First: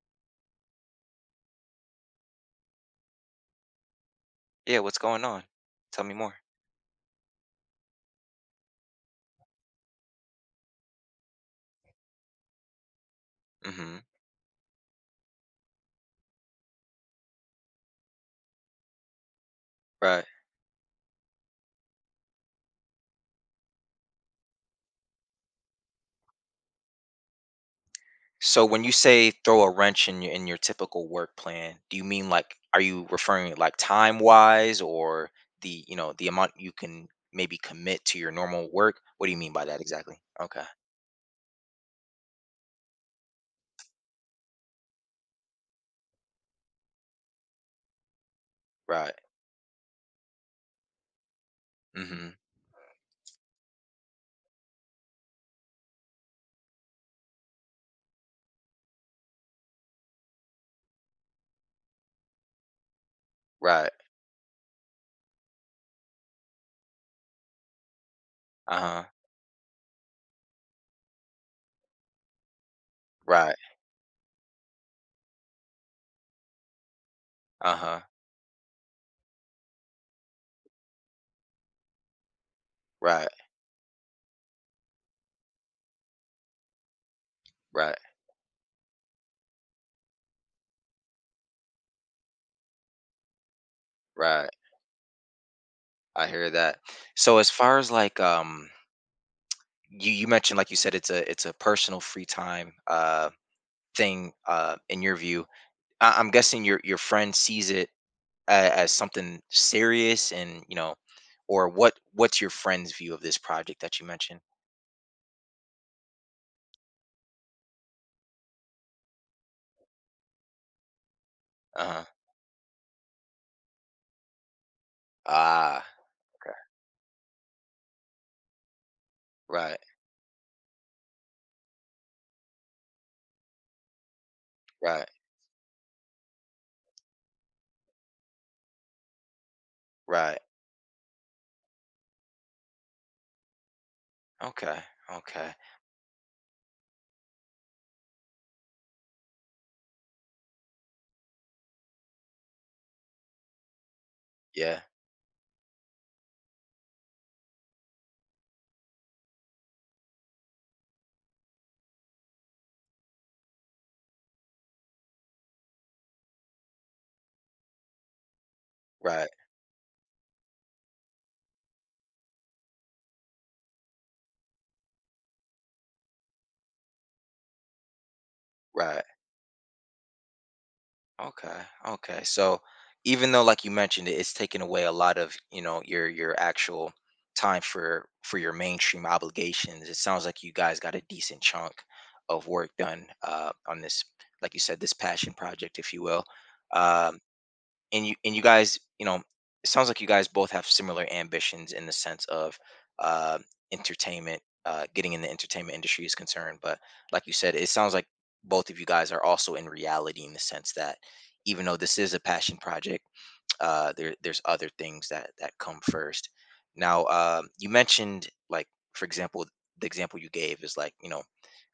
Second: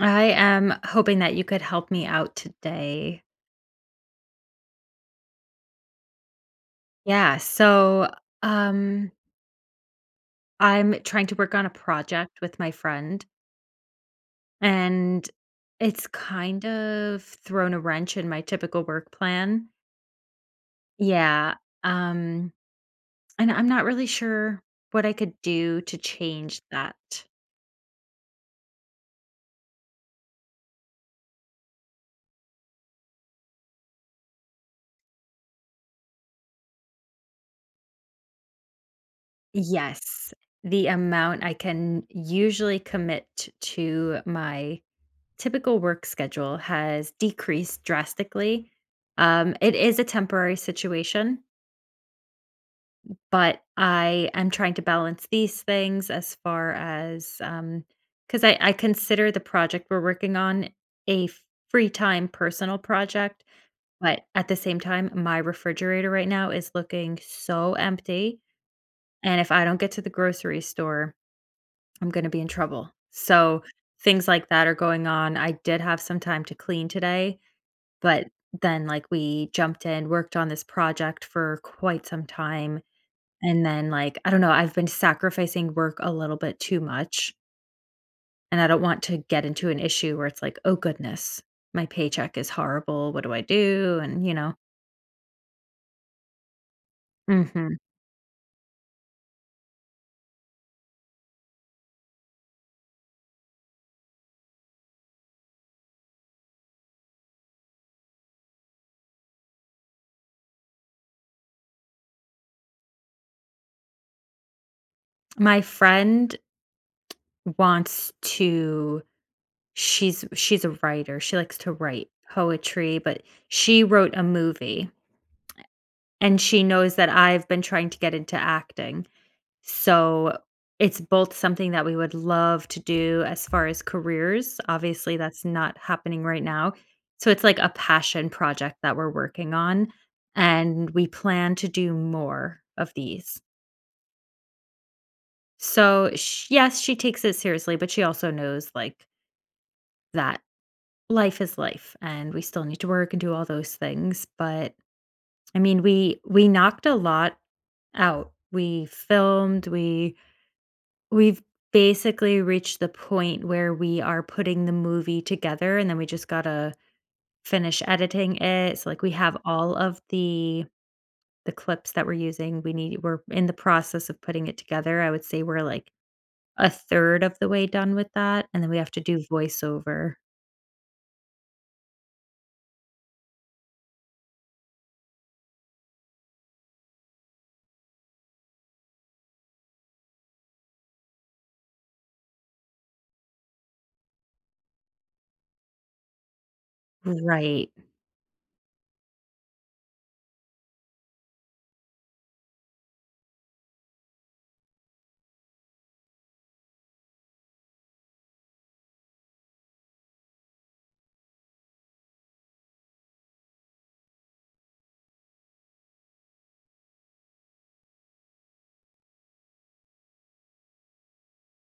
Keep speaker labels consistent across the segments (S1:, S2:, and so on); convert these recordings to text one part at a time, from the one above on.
S1: I am hoping that you could help me out today.
S2: Yeah, what's going on? Tell me more.
S1: Yeah, so um I'm trying to work on a project with my friend,
S2: Hmm.
S1: and it's kind of thrown a wrench in my typical work plan.
S2: Right.
S1: Yeah, um and I'm not really sure what I could do to change that.
S2: So when you say throw a wrench in your typical work plan, do you mean like are you referring like time wise or the the amount you can maybe commit to your normal work? What do you mean by that exactly?
S1: Yes,
S2: Okay.
S1: the amount I can usually commit to my typical work schedule has decreased drastically.
S2: Right.
S1: It is a temporary situation,
S2: Hmm.
S1: but I am trying to balance these things as far as, because I consider the project we're working on a free time personal project.
S2: Right.
S1: But at the same time, my refrigerator right now is looking so empty.
S2: Uh huh.
S1: And if I don't get to the grocery store, I'm going to be in trouble.
S2: Right.
S1: So things like that are going on. I did have some time to clean today.
S2: Uh huh.
S1: But then, like, we jumped in, worked on this project for quite some time,
S2: Right.
S1: and then, like, I don't know, I've been sacrificing work a little bit too much,
S2: Right.
S1: and I don't want to get into an issue where it's like, "Oh goodness, my paycheck is horrible. What do I do?" And, you
S2: Right.
S1: know
S2: I hear that. So as far
S1: Mhm.
S2: as like you mentioned like you said it's a personal free time thing in your view. I'm guessing your friend sees it as something serious, and or what? What's your friend's view of this project that you mentioned?
S1: My friend wants to she's a writer. She likes to
S2: Uh huh.
S1: write poetry, but she wrote a movie,
S2: Ah,
S1: and
S2: okay.
S1: she knows that I've been trying to get into acting.
S2: Right,
S1: So, it's both something that we would love to do as far as careers.
S2: right,
S1: Obviously that's not happening right now. So, it's like a passion project that we're working on,
S2: right.
S1: and we plan to do more of these.
S2: Okay, okay.
S1: So, sh yes, she takes it seriously, but she also knows, like, that life is life, and we still need to work and do all those things. But,
S2: Yeah,
S1: I mean, we knocked a lot out. We filmed, we've basically reached the point where we are putting the movie together, and then we just gotta finish editing it. So, like, we
S2: right,
S1: have all of the clips that we're using. We're in the process of putting it together. I would say we're, like, a third of the way done with that, and then we have to
S2: right.
S1: do voiceover.
S2: Okay. Okay. So even though like you mentioned it, it's taken away a lot of, your actual time for your mainstream obligations. It sounds like you guys got a decent chunk of work done on this like you said this passion project if you will. Um
S1: Right.
S2: and you guys, it sounds like you guys both have similar ambitions in the sense of uh, entertainment, getting in the entertainment industry is concerned. But like you said, it sounds like both of you guys are also in reality in the sense that even though this is a passion project, there's other things that come first. Now, you mentioned like for example, the example you gave is like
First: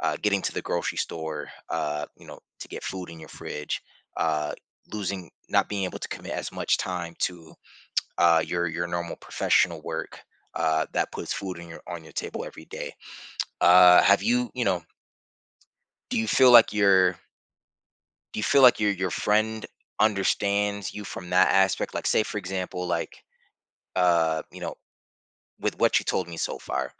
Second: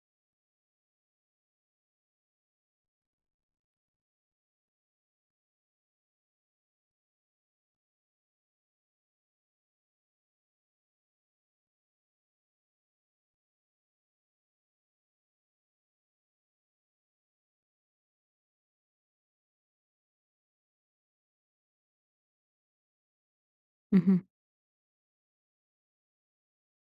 S2: getting to the grocery store, to get food in your fridge, uh, losing, not being able to commit as much time to your normal professional work that puts food in your on your table every day. Have you, you know, do you feel like your do you feel like your friend understands you from that aspect? Like, say for example, like
S1: Mhm.
S2: uh, you know, with what you told me so far.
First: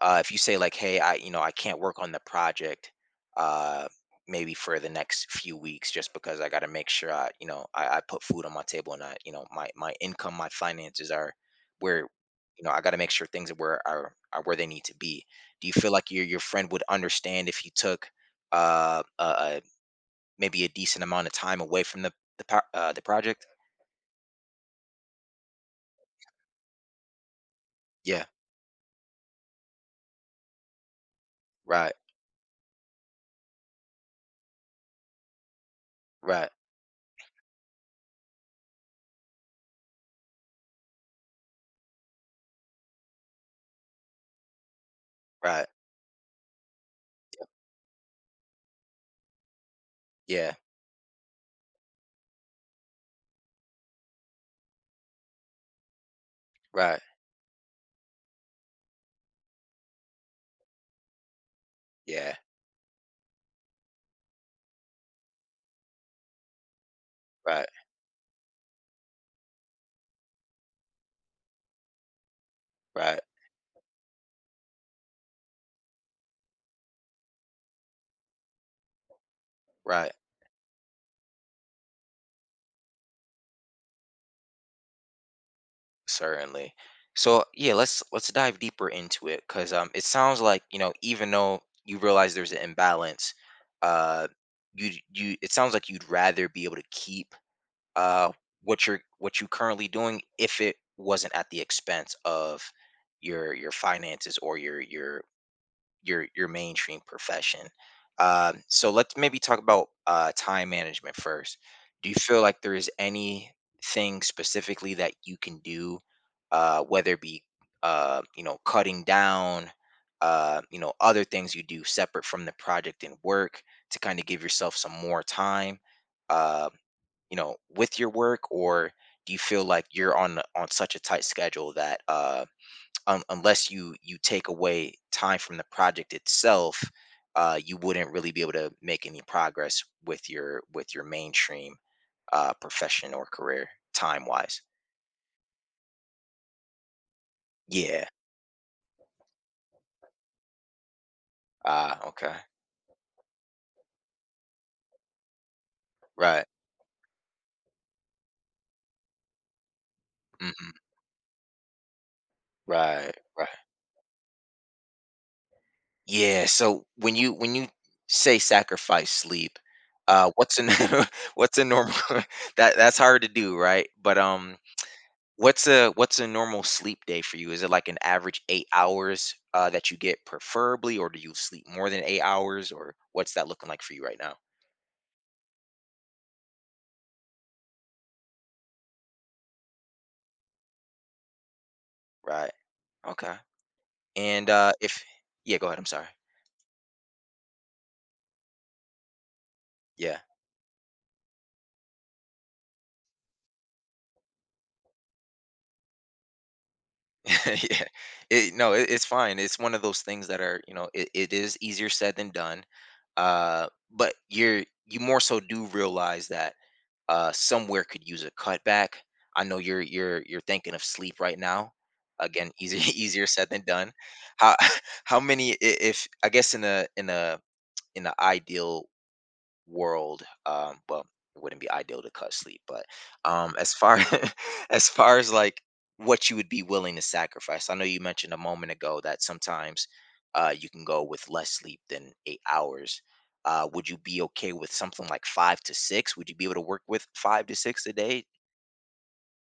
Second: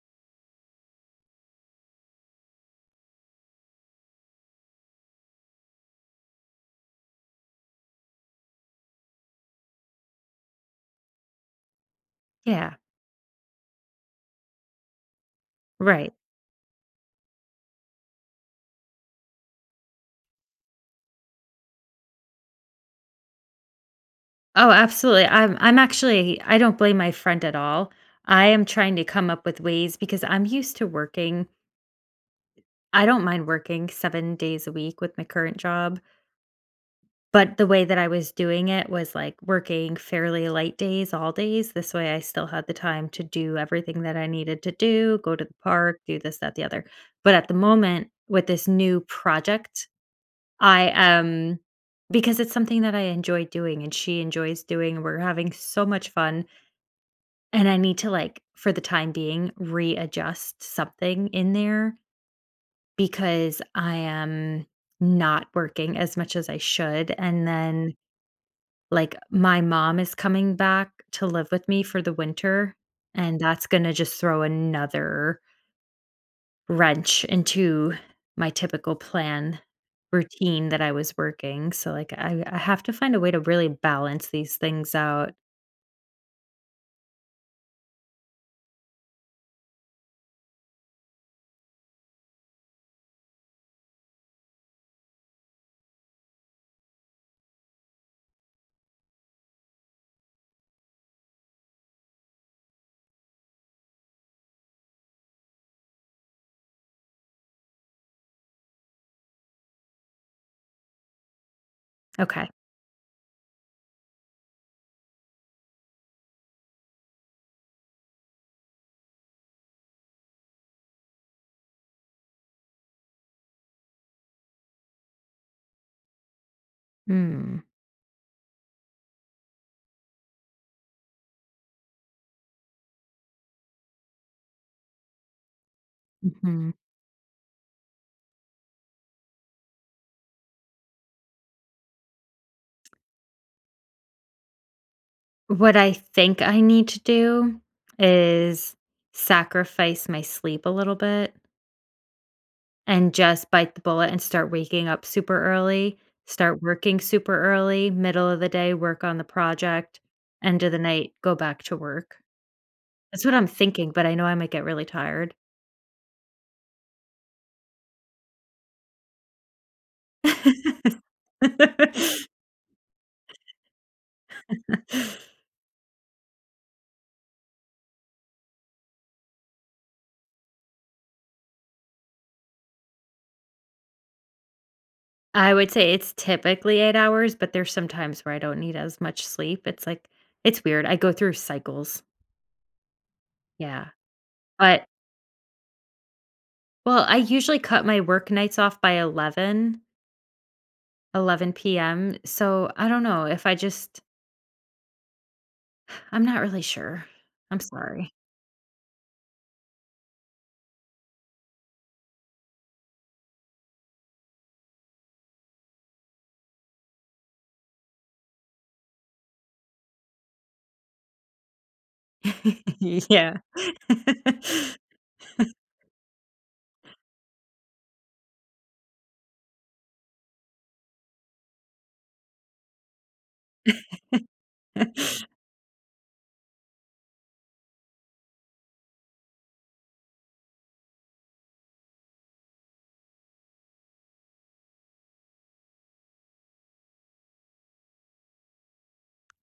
S2: If you say like, "Hey, I you know I can't work on the project uh maybe for the next few weeks just because I got to make sure I you know I put food on my table, and I you know my my income, my finances are where you know
S1: Yeah.
S2: i got to make sure things are where they need to be." Do you feel like
S1: Right.
S2: your friend would understand if you took a maybe a decent amount of time away from the project?
S1: Oh, absolutely. I'm actually, I don't blame my friend at all.
S2: Yeah,
S1: I am trying to come up with ways, because I'm used to working.
S2: right,
S1: I don't mind working 7 days a week with my current job,
S2: right,
S1: but the way that I was doing it was, like, working fairly light days, all days, this way I still had the time to do everything that I needed to do, go to the
S2: right, right,
S1: park, do this, that, the other. But at the moment, with this new project,
S2: yeah,
S1: I am, because it's something that I enjoy doing and she enjoys doing, and we're having so much fun,
S2: right,
S1: and I need to, like, for the time being, readjust something in there,
S2: yeah,
S1: because I am not working as much as I should. And
S2: right,
S1: then, like, my mom is coming back to live with me for the winter,
S2: right,
S1: and that's going to just throw another wrench into my typical plan
S2: right.
S1: routine that I was working. So, like, I have to find a way to really balance these things out.
S2: Certainly. So yeah, let's dive deeper into it, because it sounds like even though you realize there's an imbalance, uh, you you it sounds like you'd rather be able to keep uh what you're what you currently doing, if it wasn't at the expense of your finances or your mainstream profession. So let's maybe talk about time management first. Do you feel
S1: Okay.
S2: like there is anything specifically that you can do, whether it be cutting down, other things you do separate from the project and work, to kind of give yourself some more time, uh,
S1: Mm.
S2: with your work? Or do you feel like you're on such a tight schedule that un unless you take away time from the project
S1: Hmm. Mhm.
S2: itself, you wouldn't really be able to make any progress with your mainstream profession or career time wise?
S1: What I think I need to do
S2: Yeah.
S1: is sacrifice my sleep a little bit.
S2: Ah, okay.
S1: And just bite the bullet and start waking up super early,
S2: Right.
S1: start working super early, middle of the day, work on the project, end of the
S2: Hmm.
S1: night, go back to work.
S2: Right.
S1: That's what I'm
S2: Right.
S1: thinking, but I know I might get really tired.
S2: Yeah. So when you say sacrifice sleep,
S1: I
S2: what's a what's a normal that's hard to do, right? But what's a normal sleep day for you? Is it like an average 8 hours, that you get preferably, or do you sleep more than 8 hours, or what's that looking like for you right now?
S1: would say it's typically 8 hours, but there's some times where I don't need as much sleep. It's like it's weird. I go through cycles.
S2: Right. Okay.
S1: Yeah.
S2: And,
S1: But
S2: if— Yeah, go ahead, I'm sorry.
S1: well, I usually cut my work nights off by eleven,
S2: Yeah.
S1: eleven p.m., so I don't know if I'm not really sure. I'm
S2: Yeah.
S1: sorry.
S2: It No, it it's fine. It's one of those things that are, it is easier said than done, but you more so do realize that somewhere could use a cutback. I know you're thinking of sleep right now. Again, easier easier
S1: Yeah.
S2: said than done. How how many if, I guess, in a in an ideal world, well, it wouldn't be ideal to cut sleep, but as far as far as like what you would be willing to sacrifice. I know you mentioned a moment ago that sometimes you can go with less sleep than 8 hours. Would you be okay with something like five to six? Would you be able to work with five to six a day?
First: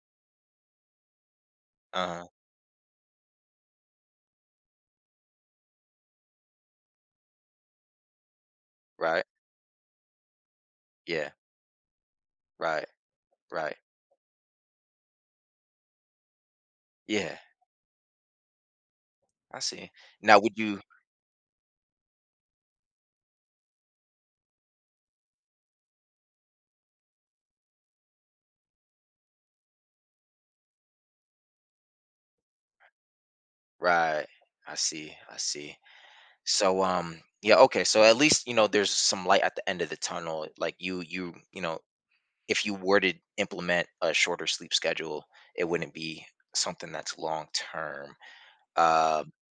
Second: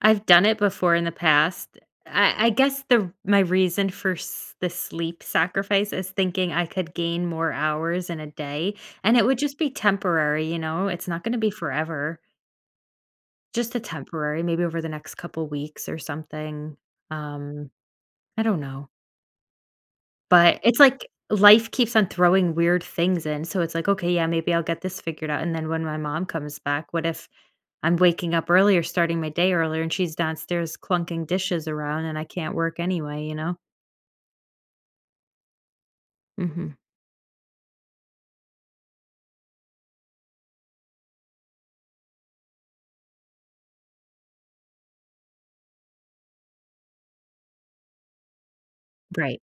S1: I've done it before in the past.
S2: uh
S1: I guess the my reason for s the sleep sacrifice is thinking I could gain more hours in a day, and
S2: right.
S1: it would just be temporary, you know? It's not
S2: Yeah,
S1: gonna be forever.
S2: right,
S1: Just
S2: right,
S1: a temporary, maybe over the next couple weeks or something.
S2: yeah.
S1: Um, I don't know.
S2: I see. Now would
S1: But
S2: you—
S1: it's like life keeps on throwing weird things in, so it's like, "Okay, yeah, maybe I'll get this figured out," and then when my mom comes back, what if I'm waking up earlier, starting my day earlier, and she's downstairs clunking dishes around, and I can't work anyway, you know?
S2: right. I see, I see.
S1: Mhm.
S2: So yeah, okay. So at least, there's some light at the end of the tunnel. Like if you were to implement a shorter sleep schedule, it wouldn't be something that's long term. Uh
S1: Right.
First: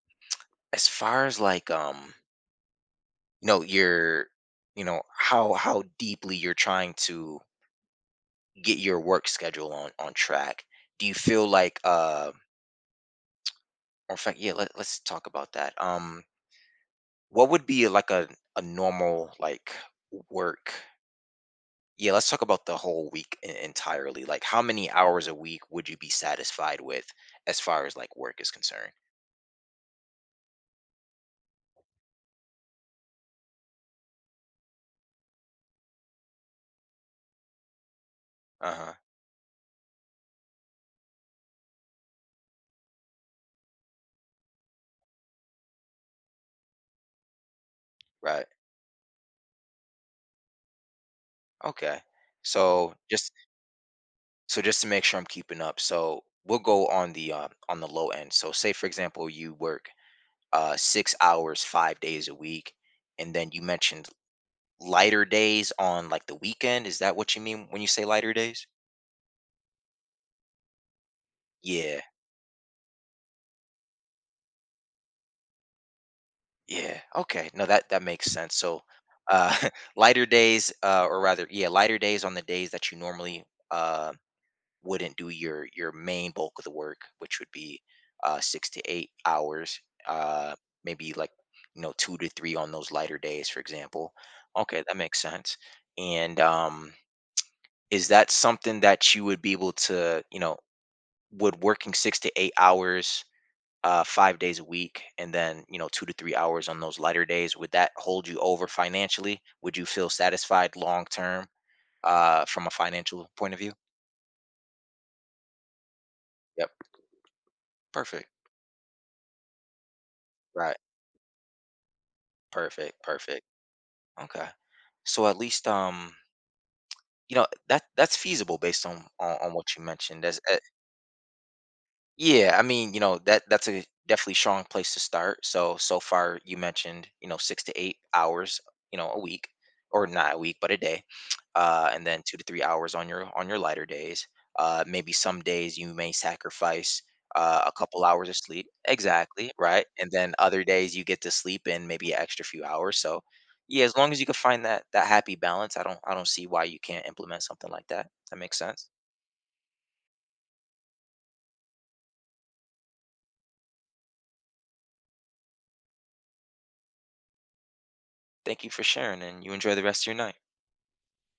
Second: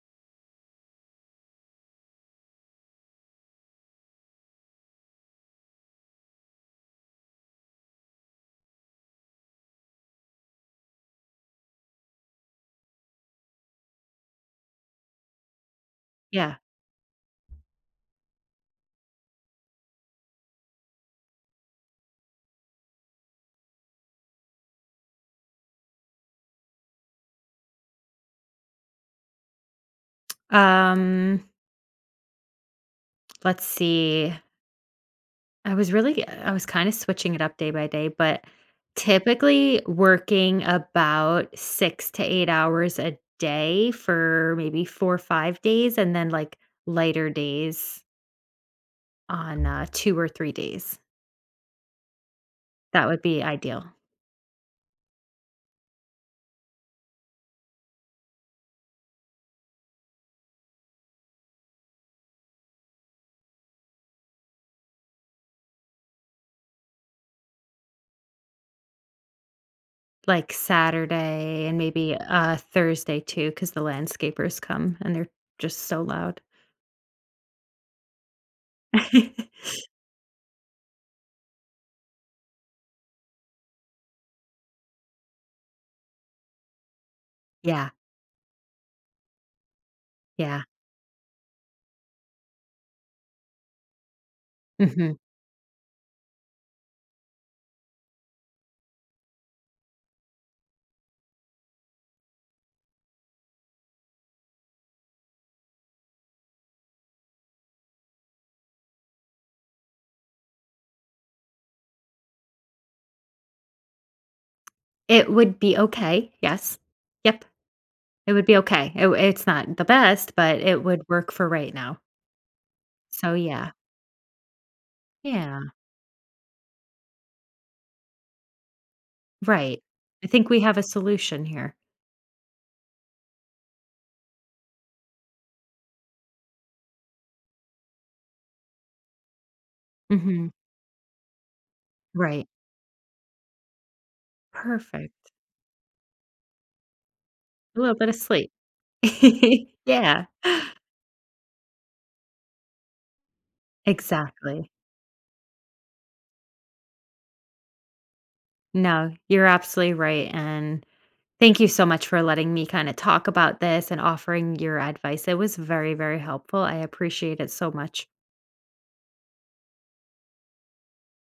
S2: as far as like you know, your how deeply you're trying to get your work schedule on track. Do you feel like or— in fact, yeah, let's talk about that.
S1: Yeah.
S2: What would be like a normal like work— Yeah, let's talk about the whole week entirely. Like, how many hours a week would you be satisfied with, as far as like work is concerned?
S1: Um, let's see. I was kind of switching it up day by day, but
S2: Uh-huh.
S1: typically working about 6 to 8 hours a day for maybe 4 or 5 days, and then, like, lighter days
S2: Right.
S1: on, 2 or 3 days.
S2: Okay. So
S1: That would
S2: just—
S1: be ideal.
S2: to make sure I'm keeping up. So we'll go on the, low end. So say for example, you work 6 hours 5 days a week, and then you mentioned lighter days on like the weekend. Is that what you mean when you say lighter days?
S1: Like Saturday and
S2: Yeah.
S1: maybe, Thursday too, because the landscapers come and they're just so loud.
S2: Yeah. Okay. No, that makes sense. So, uh, lighter days, or rather, yeah, lighter days on the days that you normally uh, wouldn't do your main bulk of the work, which would be
S1: Yeah,
S2: 6 to 8 hours, uh,
S1: yeah,
S2: maybe like two to three on those lighter days, for example. Okay, that
S1: mhm.
S2: makes sense. And is that something that you would be able to, would working 6 to 8 hours 5 days a week and then 2 to 3 hours on those lighter days, would that hold you over financially? Would you feel satisfied long term from a financial point of view?
S1: It would be okay,
S2: Yep.
S1: yes. Yep,
S2: Perfect.
S1: it would be okay. It's not the best, but
S2: Right,
S1: it would work for right now.
S2: perfect,
S1: So,
S2: perfect.
S1: yeah.
S2: Okay, so at
S1: Yeah,
S2: least that's feasible based on what you
S1: right.
S2: mentioned.
S1: I
S2: As
S1: think we have a solution here.
S2: Yeah, I mean, that's a definitely strong place to start. So, so far you mentioned, 6 to 8 hours, a week— or not a
S1: Mhm,
S2: week, but a day. And then two to
S1: right.
S2: three hours on your lighter days. Maybe
S1: Perfect.
S2: some days you may sacrifice a
S1: A little
S2: couple
S1: bit of
S2: hours of
S1: sleep.
S2: sleep. Exactly, right? And
S1: Yeah.
S2: then other days you get to sleep in maybe an extra few hours. So yeah, as long as you can find
S1: Exactly.
S2: that happy balance, I don't see why you can't implement something like that. That makes sense.
S1: No, you're absolutely right, and thank you so much for letting me kind of talk about this and offering your advice. It was very, very helpful. I appreciate it so much.
S2: Thank you for sharing, and you enjoy the rest of your night.